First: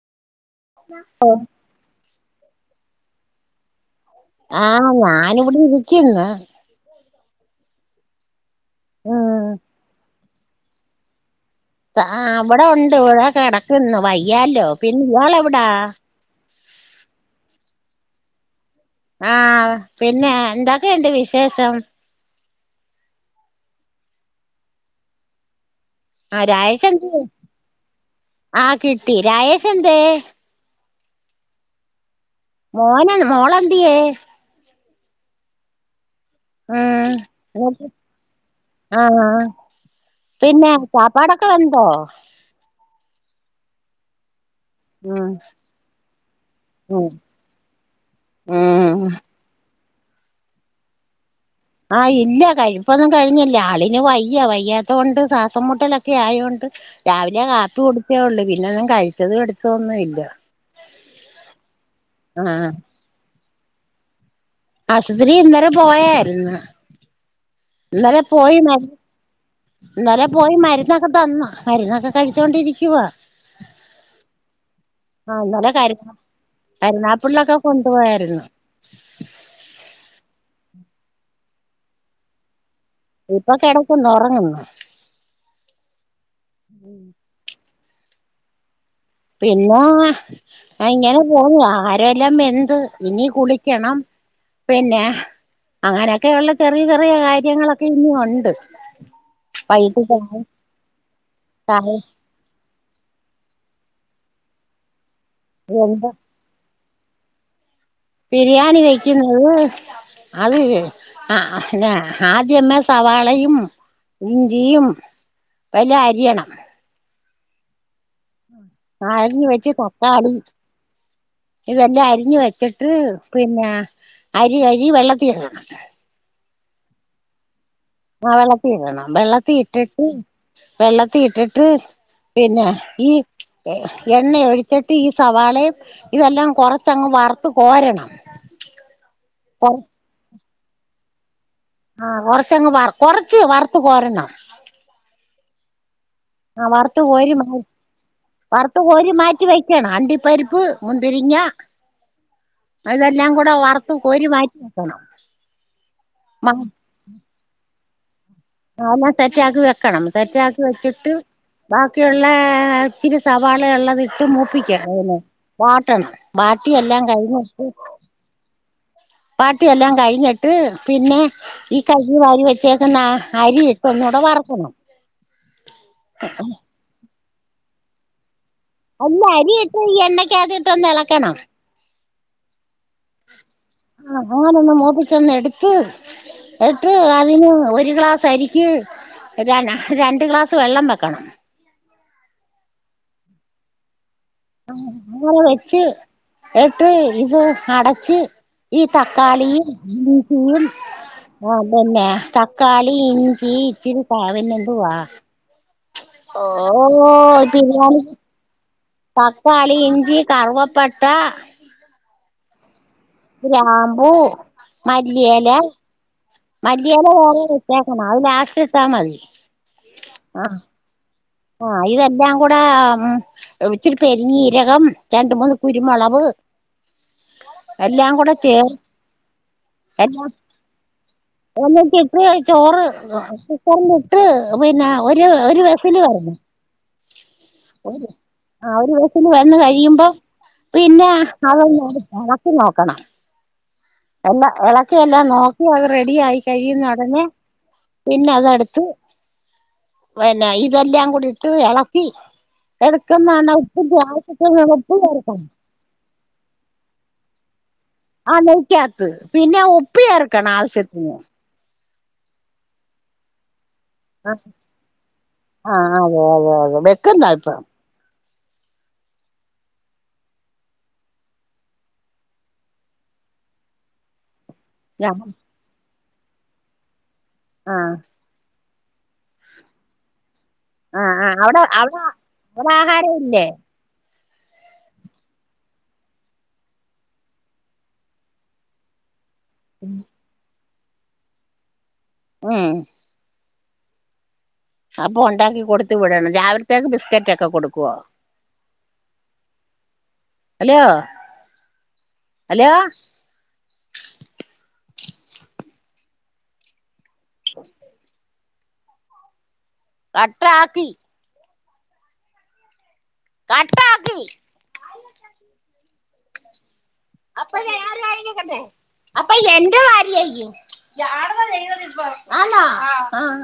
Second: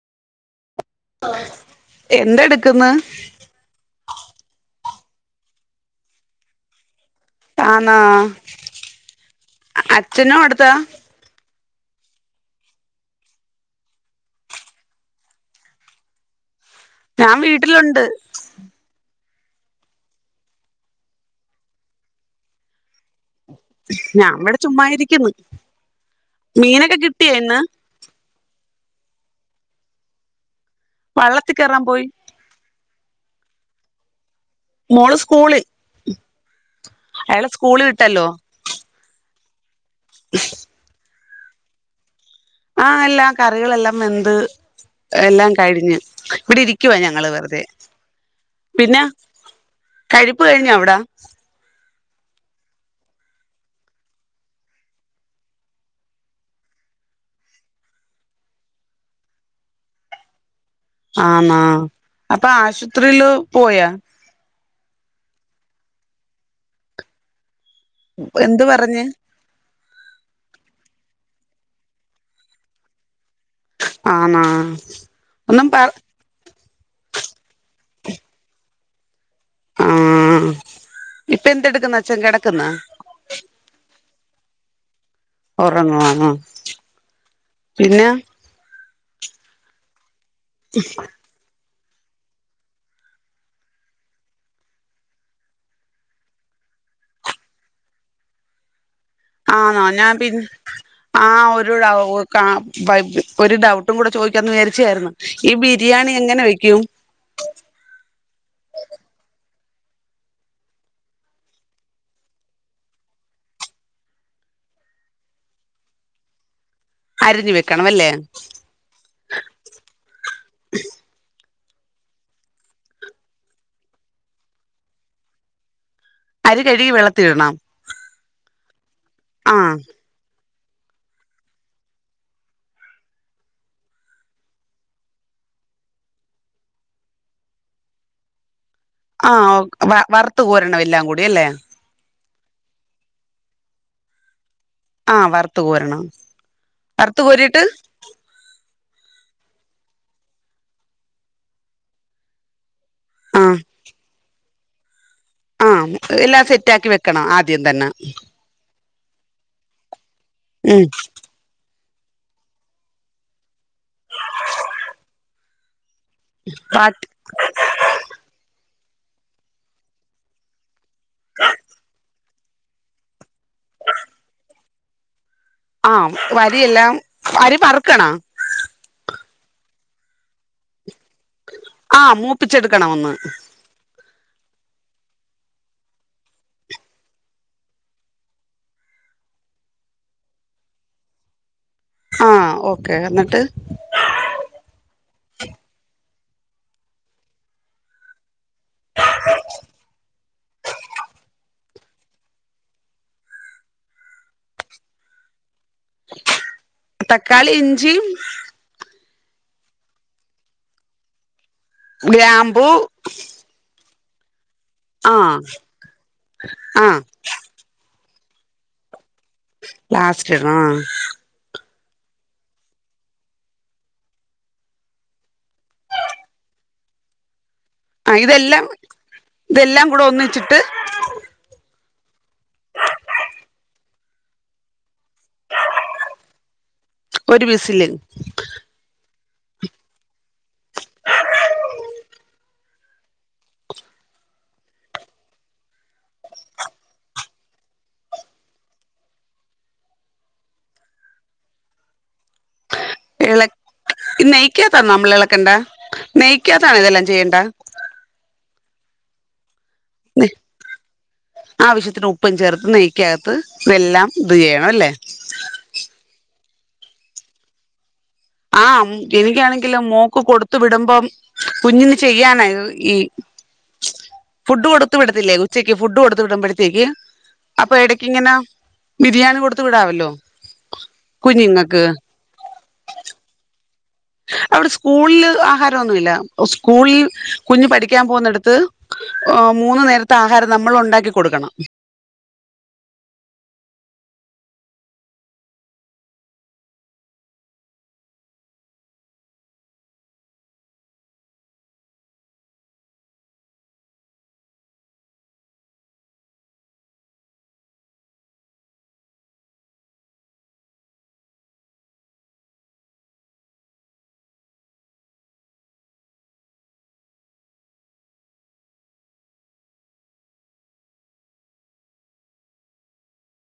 എന്തെടുക്കന്ന്? ആ ഞാനിവിടെ ഇരിക്കന്ന്. ആണാ. ആ ച്ചന്ന് കൊടുത്താ? ആ അവിടെ ഒണ്ട് ഇവിടെ കിടക്കുന്നു വയ്യാല്ലോ പിന്നെ ഇയാളെവിടാ? അ ആ പിന്നെ എന്തൊക്കെയുണ്ട് വിശേഷം? ഞാവിടെ ചുമ്മാരിക്കുന്നു മീനൊക്കെ കിട്ടിയൊ ഇന്ന്? ആ കിട്ടി രായേഷെന്തേ? വള്ളത്തി കേറാൻ പോയി. മോന മോളെന്തിയേ? മോള് സ്കൂളിൽ അയളെ സ്കൂളി വിട്ടല്ലോ. ആ പിന്നെ ചാപ്പാടൊക്കെ വെന്തോ? എല്ലാം കറികളെല്ലാം വെന്ത്. ഉം എല്ലാം കഴിഞ്ഞു ഇവിടെ ഇരിക്കുവാ ഉം ഞങ്ങള് വെറുതെ. ഉം പിന്നെ കഴിപ്പ് കഴിഞ്ഞോ അവിടാ? ആ ഇല്ല കഴിപ്പൊന്നും കഴിഞ്ഞില്ല ആളിന് വയ്യ, വയ്യാത്ത കൊണ്ട് ശ്വാസംമുട്ടലൊക്കെ ആയോണ്ട് രാവിലെ കാപ്പി കുടിച്ചേ ഒള്ളു പിന്നൊന്നും കഴിച്ചതും എടുത്തതുമൊന്നും ഇല്ല. ആണാ, അപ്പ ആഹ് ആശുത്രിയില് പോയാ? ആശുത്രി ഇന്നലെ പോയായിരുന്നു ഇന്നലെ പോയി എന്ത് മരുന്ന് പറഞ്ഞ് ഇന്നലെ പോയി മരുന്നൊ ഒക്കെ തന്ന്. മരുന്നൊക്കെ കഴിച്ചോണ്ടിരിക്കുവ. ആണാ, ഒന്നും പറ കരുനാഗപ്പള്ളിലൊക്കെ കൊണ്ടു പോയാരുന്നു. ആ, ഇപ്പ എന്തെടുക്കുന്നച്ചൻ കെടക്കുന്നോ? ഇപ്പൊ കെടക്കന്ന് ഒറങ്ങുന്നു. ഒറങ്ങുവാണ് ആ പിന്നെ? പിന്നെ ആ ഇങ്ങനെ പോകുവാ. അരിയെല്ലാം വെന്ത് ഇനി കുളിക്കണം പിന്നെ അങ്ങനൊക്കെയുള്ള ചെറിയ ചെറിയ കാര്യങ്ങളൊക്കെ ഇനി ഉണ്ട് ആണോ ഞാൻ വൈകിട്ട് പി ആ ഒരു ചായ ഒരു ഡൌട്ട് ഒന്നും കൂടെ ചോദിക്കാന്ന് വിചരിച്ചായിരുന്നു ഈ എന്ത് ബിരിയാണി എങ്ങനെ വെക്കും ബിരിയാണി കഴിക്കുന്നത് അത് ആ ആദ്യമേ സവാളയും ഇഞ്ചിയും നല്ലോ അരിയണം അരിഞ്ഞു വെക്കണം അല്ലെ നനഞ്ഞു വെച്ചി തക്കാളി [unintelligible] ഇതെല്ലാം അറിഞ്ഞി വെച്ചിട്ട് പിന്നെ അരി കഴിവി വെള്ളത്തിണം അരി കഴുകി വെള്ളത്തിടണം ആ വെള്ളത്തി ഇടണം വെള്ളത്തി ഇട്ടിട്ട് വെള്ളത്തി ഇട്ടിട്ട് പിന്നെ ഈ എണ്ണ ഒഴിച്ചിട്ട് ഈ സവാളയും ഇതെല്ലാം കൊറച്ചങ്ങ് വറത്തു കോരണം ആ വ വറുത്ത കോരണം എല്ലാം കൂടി അല്ലേ ആ കൊറച്ചങ് വ കൊറച്ച് വറുത്ത കൊരണം ആ വറുത്ത് കോരണം ആ വറുത്തു വറുത്ത് കോരി കോരിട്ട് വറുത്തു കോരി മാറ്റി വെ അണ്ടി പരിപ്പ് മുന്തിരിങ്ങാ അതെല്ലാം ആ കൂടെ വറുത്തു കോരി മാറ്റി വെക്കണം ആ എല്ലാം സെറ്റാക്കി വെക്കണം ആദ്യം തന്നെ ആ എല്ലാം സെറ്റ് ആക്കി വെക്കണം സെറ്റാക്കി ഉം വെച്ചിട്ട് ബാക്കിയുള്ള ഇത്തിരി സവാള ഉള്ളത് ഇട്ട് മൂപ്പിക്കണം കിട്ടണം വാട്ടിയെല്ലാം എല്ലാം ബാക്കി കഴിഞ്ഞിട്ട് വാട്ടിയെല്ലാം കഴിഞ്ഞിട്ട് പിന്നെ ഈ കൈകി വാരി വെച്ചേക്കുന്ന അരി ഇട്ടൊന്ന് അത് വറക്കണം ആ വരിയെല്ലാം [unintelligible] വരി പറക്കണാ ഇല്ല അരിയിട്ട് ഈ എണ്ണക്ക്യാതിട്ട് ഒന്ന് ഇളക്കണം ആ മൂപ്പിച്ചെടുക്കണം ഒന്ന് ആ ഞാനൊന്ന് മോപ്പിചൊന്ന് എടുത്ത് എട്ട് അതിന് ഒരു ഗ്ലാസ് അരിക്ക് രണ്ട ഗ്ലാസ് വെള്ളം വെക്കണം ആ ഓക്കെ എന്നിട്ട് ആ അളെ [unintelligible] വെച്ചി എട്ടി ഇത് അടച്ചി ഈ തക്കാളി മീസി [unintelligible] ആ അതന്നെ തക്കാളി ഇഞ്ചി ഇച്ചിരി സ [unintelligible] പിന്നെ എന്തുവാ ഓ തക്കാളി പിന്നഞൻ ഇഞ്ചിയും [unintelligible] തക്കാളി ഇഞ്ചി കറവപ്പട്ട ഗ്രാമ്പു പൂ ആ മല്ലിയെല ആ മല്ലിയെല വേറെ വച്ച [unintelligible] അത് ലാസ്റ്റ് ഇട്ടാമതി ലാസ്റ്റ് ഇടണോ ആഹ ഇതെല്ലാം കൂടെ ഇച്ചിരി പെരിഞ്ഞീരകം രണ്ട് മൂന്ന് കുരുമുളക് [inaudible] എല്ലാം ആഹ് കൂടെ ഇതെല്ലാം ചേർ ഇതെല്ലാം കൂടെ [unintelligible] എല്ലാം ഒന്നിച്ചിട്ട് എ ഇട്ട് ചോറ് കുക്കറിലിട്ട് പിന്നെ ഒരു ഒരു വിസില് വരണം ഒരു വിസില് ഒരു ആ ഒരു വന്ന് കഴിയുമ്പോ പിന്നെ അതൊന്ന് ഇളക്കി നോക്കണം എല്ലാ ഇളക്കിെല്ലാം നോക്കി അത് റെഡി ആയി കഴിയുന്നടഞ്ഞ പിന്നെ അതടുത്ത് പിന്നെ ഇതെല്ലാം കൂടിട്ട് ഇളക്കി എടുക്കുന്ന നെയ്ക്കാത്താണ നമ്മൾ ഇളക്കണ്ട നെയ്ക്കാത്താണോ ഇതെല്ലാം ചെയ്യേണ്ട ആ നെയക്കാത്ത പിന്നെ ഉപ്പി എറക്കണ ആവശ്യത്തിന് ത്തി ഉപ്പും ചേർത്ത് നെയ്ക്കകത്ത് ഇതെല്ലാം ആ ഇത് ചെയ്യണം അല്ലേ ആ അതെ അതെ വെക്ക എന്താ അഭിപ്രായം ആഹ എനിക്കാണെങ്കിലും മോക്ക് കൊടുത്തു വിടുമ്പം കുഞ്ഞിന്ന് ചെയ്യാനായിത് ഈ ന്നവഹജ് ഫുഡ് കൊടുത്ത വിടത്തില്ലേ ഉച്ചക്ക് ഫുഡ് കൊടുത്ത വിടുമ്പോഴത്തേക്ക് അപ്പൊ ആ ഇടക്കിങ്ങനെ ബിരിയാണി കൊടുത്ത വിടാവല്ലോ ആഹ ആ അവിടെ കുഞ്ഞുങ്ങൾക്ക് അവിടെ അവിടെ ആഹാര ഇല്ലേ ആ അവിടെ സ്കൂളില് ആഹാരംമൊന്നുമല്ല സ്കൂളിൽ കുഞ്ഞ് പഠിക്കാൻ പോകുന്നടുത്ത് മൂന്നു നേരത്തെ ആഹാരം നമ്മൾ ഉണ്ടാക്കി കൊടുക്കണം ആഹ അപ്പൊ ഉണ്ടാക്കി കൊടുത്ത വിടണം രാവിലത്തേക്ക് ബിസ്കറ്റ് ഒക്കെ കൊടുക്കുവോ അല്ലയോ ഹലോ കട്ടാക്കി കട്ടാക്കി അപ്പേ യാര് ആക കഥെ അപ്പ എന്റെ ഭാര്യയയോ ആാ ആ